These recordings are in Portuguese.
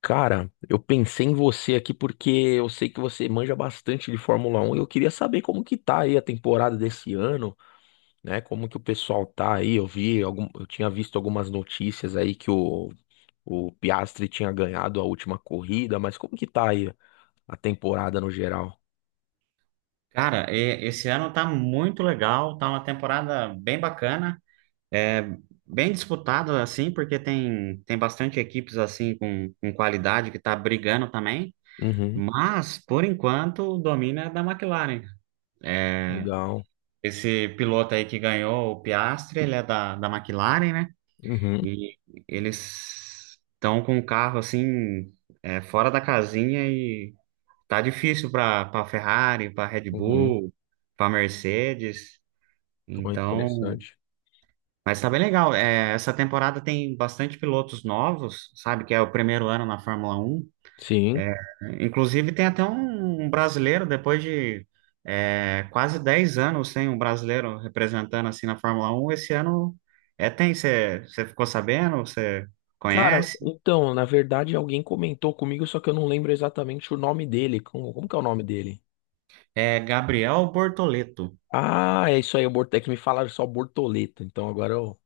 Cara, eu pensei em você aqui porque eu sei que você manja bastante de Fórmula Um e eu queria saber como que tá aí a temporada desse ano, né? Como que o pessoal tá aí? Eu tinha visto algumas notícias aí que o Piastri tinha ganhado a última corrida, mas como que tá aí a temporada no geral? Cara, esse ano tá muito legal, tá uma temporada bem bacana, é bem disputada assim, porque tem bastante equipes assim com qualidade que tá brigando também, Uhum, mas por enquanto domina é da McLaren. É, legal. esse piloto aí que ganhou o Piastri, ele é da McLaren, né? Uhum, E eles estão com um carro assim é, fora da casinha e tá difícil para Ferrari, para Red uhum. Bull, para Mercedes. Então é Então, interessante. mas tá bem legal. É, essa temporada tem bastante pilotos novos, sabe? Que é o primeiro ano na Fórmula Um. Sim. É, inclusive tem até um brasileiro, depois de quase 10 anos sem um brasileiro representando assim na Fórmula Um esse ano é, tem, você ficou sabendo? Você Cara, conhece? então, na verdade, alguém comentou comigo, só que eu não lembro exatamente o nome dele. Como que é o nome dele? É Gabriel Bortoleto. Ah, é isso aí, é que me falaram só Bortoleta, então agora eu,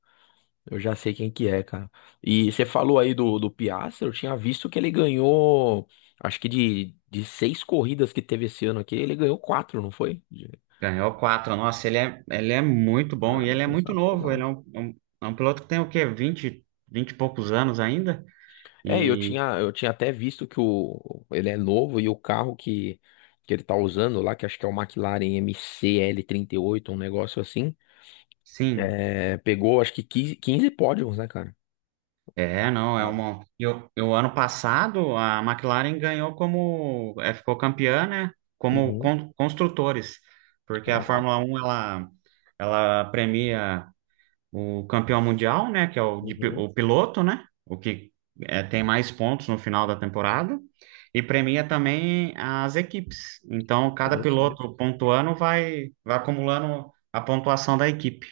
eu já sei quem que é, cara. E você falou aí do Piastri, eu tinha visto que ele ganhou, acho que de seis corridas que teve esse ano aqui, ele ganhou quatro, não foi? Ganhou quatro. Nossa, ele é muito bom Cara, e é ele é muito novo. sensacional. Ele é um piloto que tem o quê? Vinte e poucos anos ainda. É, eu tinha até visto que ele é novo e o carro que ele tá usando lá, que acho que é o McLaren mcl oito, um negócio assim, Sim, é, pegou acho que quinze pódios, né, cara? é, não, é Cara. uma. Eu ano passado a McLaren ganhou como, é, ficou campeã, né? Como Uhum. Construtores, porque a Caraca. Fórmula um ela premia o campeão mundial, né? Que é Uhum. o piloto, né? O que é, tem mais pontos no final da temporada e premia também as equipes. Então, cada Interessante. piloto pontuando vai acumulando a pontuação da equipe.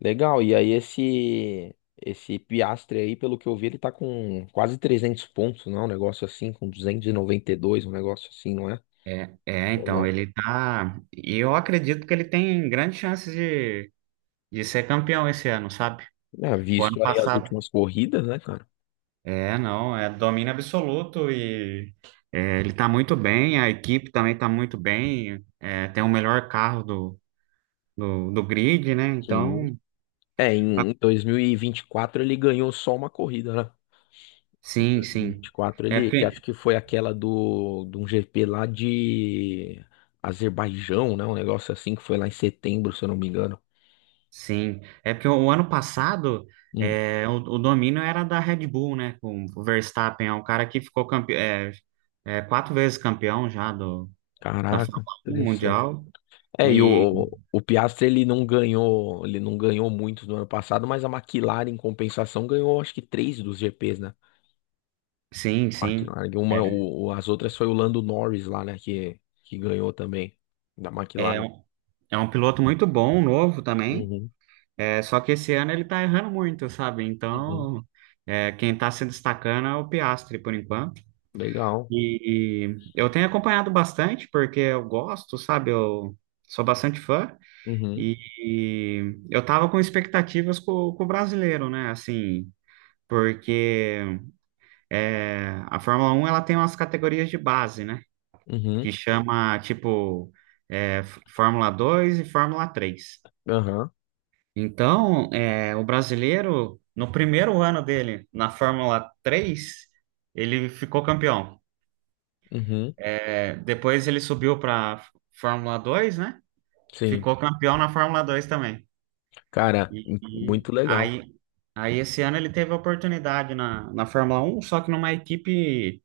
Legal. E aí esse Piastre aí, pelo que eu vi, ele tá com quase 300 pontos, não é? Um negócio assim, com duzentos e noventa e dois um negócio assim, não é? Ou não? Ele tá. E eu acredito que ele tem grandes chances de ser campeão esse ano, sabe? É, O ano visto aí as passado. últimas corridas, né, cara? É, não, é domínio absoluto e é, ele tá muito bem, a equipe também tá muito bem, é, tem o melhor carro do grid, né? Sim. Então, É, a- em dois mil e vinte e quatro ele ganhou só uma corrida, né? Em sim, dois mil e vinte sim. e quatro É ele, que acho porque que foi aquela de um GP lá de Azerbaijão, né? Um negócio assim que foi lá em setembro, se eu não me engano. sim, é porque o, ano passado Hum, é, o domínio era da Red Bull, né? Com o Verstappen, é um cara que ficou campeão, quatro vezes campeão já da Fórmula caraca, 1 interessante. Mundial. É, e E o Piastri ele não ganhou muito no ano passado, mas a McLaren, em compensação, ganhou acho que três dos GPs, né? sim, sim. McLaren, as outras foi o Lando Norris lá, né? Que ganhou também da É, é McLaren. um- é um piloto muito bom, novo também. Uhum, É, só que esse ano ele tá errando muito, sabe? uhum, Então, é, quem tá se destacando é o Piastri por enquanto. legal. E eu tenho acompanhado bastante, porque eu gosto, sabe? Eu sou bastante fã. Uhum, Eu tava com expectativas com o brasileiro, né? Assim, porque é, a Fórmula 1 ela tem umas categorias de base, né? uhum, Que chama tipo é, Fórmula 2 e Fórmula 3. aham, Então, é, o brasileiro, no primeiro ano dele na Fórmula 3, ele ficou campeão. uhum, É, depois ele subiu para Fórmula 2, né? sim. Ficou campeão na Fórmula 2 também. Cara, E muito legal. aí, aí Esse ano ele teve a oportunidade na Fórmula Um, só que numa equipe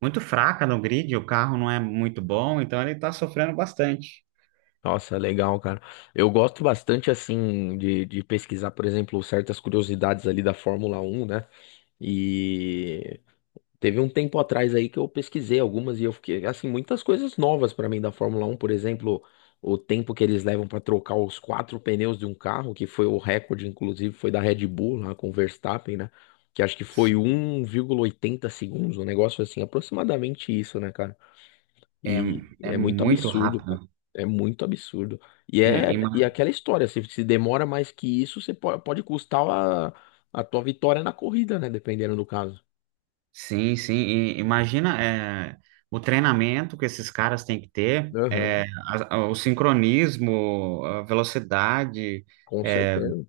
muito fraca no grid, o carro não é muito bom, então ele está sofrendo bastante. Nossa, legal, cara. Eu gosto bastante, assim, de pesquisar, por exemplo, certas curiosidades ali da Fórmula Um, né? E teve um tempo atrás aí que eu pesquisei algumas e eu fiquei, assim, muitas coisas novas pra mim da Fórmula Um, por exemplo, o tempo que eles levam pra trocar os quatro pneus de um carro, que foi o recorde, inclusive, foi da Red Bull lá com o Verstappen, né? Que acho que foi Sim, 1,80 segundos, um negócio assim, aproximadamente isso, né, cara? É, E é é muito muito absurdo, cara. rápido. É muito absurdo. E E, é e é ima- aquela história, se demora mais que isso, você pode custar a tua vitória na corrida, né? Dependendo do caso. Imagina é, o treinamento que esses caras têm que ter, é, Aham, o sincronismo, a velocidade. com É, certeza.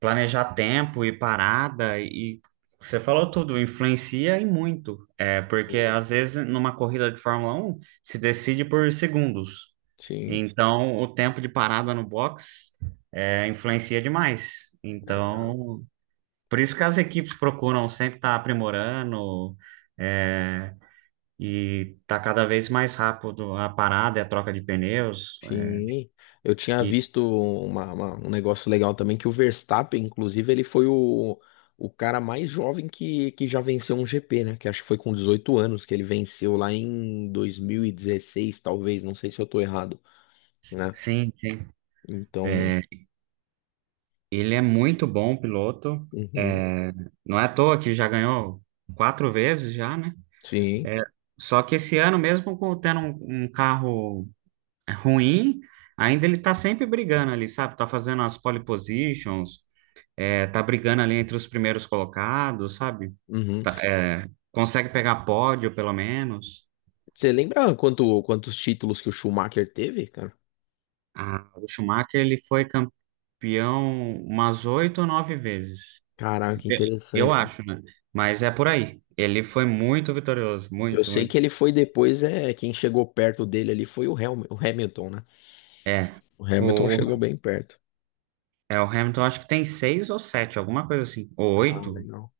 planejar tempo e parada e você falou tudo, influencia e muito. É, porque Sim, às vezes numa corrida de Fórmula Um se decide por segundos. sim. Então o tempo de parada no box é, influencia demais. Então, por isso que as equipes procuram sempre estar aprimorando é, e tá cada vez mais rápido a parada e a troca de pneus. Sim. Eu tinha E visto um negócio legal também que o Verstappen, inclusive, ele foi o cara mais jovem que já venceu um GP, né? Que acho que foi com 18 anos que ele venceu lá em 2016, talvez, não sei se eu tô errado, né? sim, sim. Então, É, ele é muito bom piloto. uhum, É, não é à toa que já ganhou quatro vezes já, né? sim. É, só que esse ano, tendo um carro é, ruim, ainda ele tá sempre brigando ali, sabe? Tá fazendo as pole positions, é, tá brigando ali entre os primeiros colocados, sabe? Uhum. Tá- é, Consegue pegar pódio, pelo menos. Você lembra quantos títulos que o Schumacher teve, cara? Ah, o Schumacher, ele foi campeão umas oito ou nove vezes. Caraca, que Eu eu interessante. acho, né? Mas é por aí. Ele foi muito vitorioso, Eu muito, sei que muito. ele foi depois, é, quem chegou perto dele ali foi o Hamilton, né? É. O Hamilton O, chegou bem perto. O Hamilton acho que tem seis ou sete, alguma coisa assim, ou Ah, oito. legal.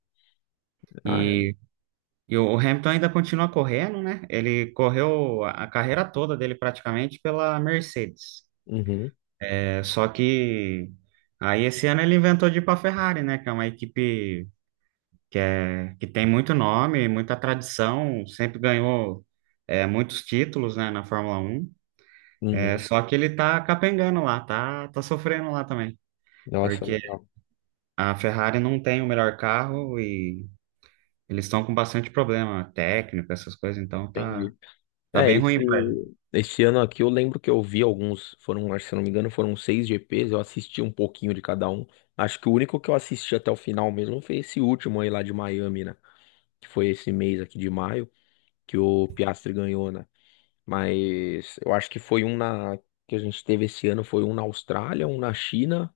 Ah, é. E, o Hamilton ainda continua correndo, né? Ele correu a carreira toda dele praticamente pela Mercedes. Uhum, É, só que aí esse ano ele inventou de ir para Ferrari, né? Que é uma equipe que, é, que tem muito nome, muita tradição, sempre ganhou é, muitos títulos, né, na Fórmula Um. É, uhum. só que ele tá capengando lá, tá sofrendo lá também. Nossa, Porque legal. a Ferrari não tem o melhor carro e eles estão com bastante problema técnico, essas coisas, então Entendi. tá É, bem esse, ruim pra ele. esse ano aqui eu lembro que eu vi, acho que se eu não me engano, foram seis GPs, eu assisti um pouquinho de cada um. Acho que o único que eu assisti até o final mesmo foi esse último aí lá de Miami, né? Que foi esse mês aqui de maio, que o Piastri ganhou, né? Mas eu acho que foi um na, que a gente teve esse ano, foi um na Austrália, um na China,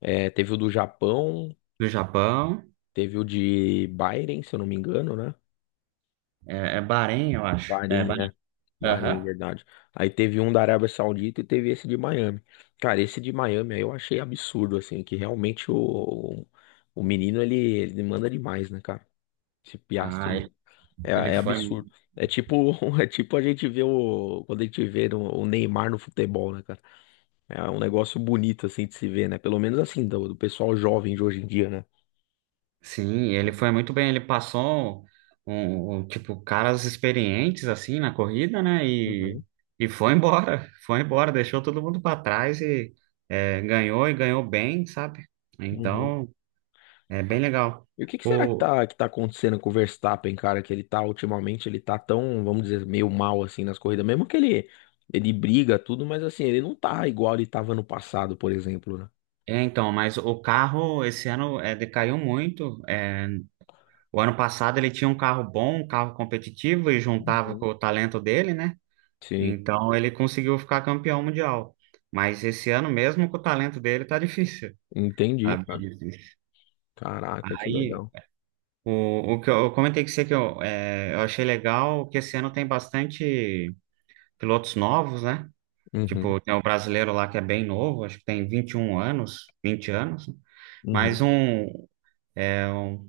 é, teve o do Japão. Do Japão, Teve o de Bahrein, se eu não me engano, né? é, é Bahrein, eu acho. É Bahrein, Bahrein. né? Bahrein, Aham. verdade. Aí teve um da Arábia Saudita e teve esse de Miami. Cara, esse de Miami aí eu achei absurdo, assim, que realmente o menino ele manda demais, né, cara? Esse Piastri, Ah, ele é, ele é foi. absurdo. É tipo, é tipo a gente vê quando a gente vê o Neymar no futebol, né, cara? É um negócio bonito, assim, de se ver, né? Pelo menos assim, do pessoal jovem de hoje em dia, né? Sim, ele foi muito bem, ele passou tipo caras experientes assim na corrida, né? Uhum. E foi embora, foi embora, deixou todo mundo para trás e é, ganhou e ganhou bem, sabe? Uhum. Então, é bem legal. E o que que será que O, tá, que tá acontecendo com o Verstappen, cara? Que ele tá ultimamente, ele tá tão, vamos dizer, meio mal assim nas corridas. Mesmo que ele briga tudo, mas assim, ele não tá igual ele tava no passado, por exemplo, né? Então, mas o carro esse ano é, decaiu muito. É, o ano passado ele tinha um carro bom, um carro competitivo e juntava com Uhum. o talento dele, né? Sim, Então ele conseguiu ficar campeão mundial. Mas esse ano mesmo com o talento dele tá difícil. entendi, Sabe? cara. Caraca, que Aí, legal. O que eu comentei com você que eu, é, eu achei legal que esse ano tem bastante pilotos novos, né? Uhum, Tipo, tem o brasileiro lá que é bem novo, acho que tem 21 anos, 20 anos, né? Mas uhum, é, um-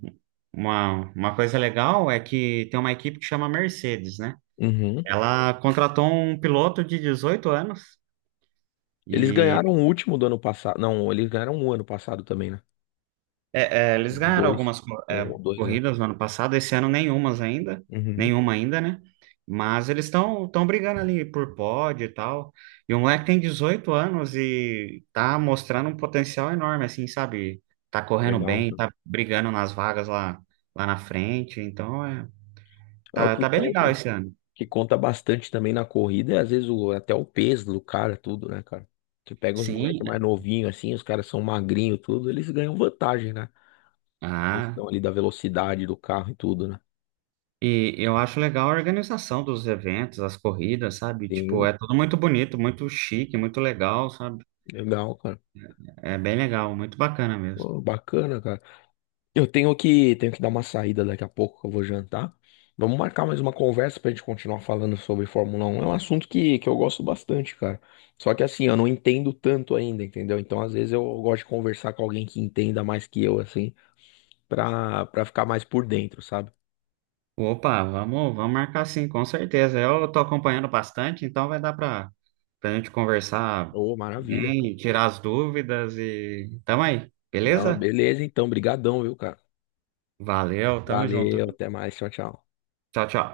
uma coisa legal é que tem uma equipe que chama Mercedes, né? uhum. Ela contratou um piloto de 18 anos. Eles ganharam o último do ano passado. Não, eles ganharam um ano passado também, né? Eles Os ganharam dois. algumas Um ou dois, né? corridas no ano passado, esse ano nenhumas ainda, Uhum, nenhuma ainda, né? Mas eles estão brigando ali por pódio e tal. E o moleque tem 18 anos e tá mostrando um potencial enorme, assim, sabe? Tá correndo legal, bem, cara. tá brigando nas vagas lá na frente. Então, é, É o que tá bem legal conta. esse ano. Que conta bastante também na corrida, e às vezes até o peso do cara, tudo, né, cara? Você pega uns moleques mais Sim, novinhos assim, os caras são magrinhos, tudo, eles ganham vantagem, né? A ah, questão ali da velocidade do carro e tudo, né? e eu acho legal a organização dos eventos, as corridas, sabe? Tipo, Sim, é tudo muito bonito, muito chique, muito legal, sabe? legal, cara. É bem legal, muito bacana mesmo. Pô, bacana, cara. Eu tenho tenho que dar uma saída daqui a pouco, que eu vou jantar. Vamos marcar mais uma conversa pra gente continuar falando sobre Fórmula Um. É um assunto que eu gosto bastante, cara. Só que assim, eu não entendo tanto ainda, entendeu? Então, às vezes, eu gosto de conversar com alguém que entenda mais que eu, assim. Pra ficar mais por dentro, sabe? Opa, vamos marcar sim, com certeza. Eu tô acompanhando bastante, então vai dar para a gente conversar Ô, maravilha, pô. bem, tirar as dúvidas e tamo aí, Não, beleza? beleza, então, brigadão, viu, cara? Valeu, tamo junto. Valeu, até mais, tchau, tchau. Tchau, tchau.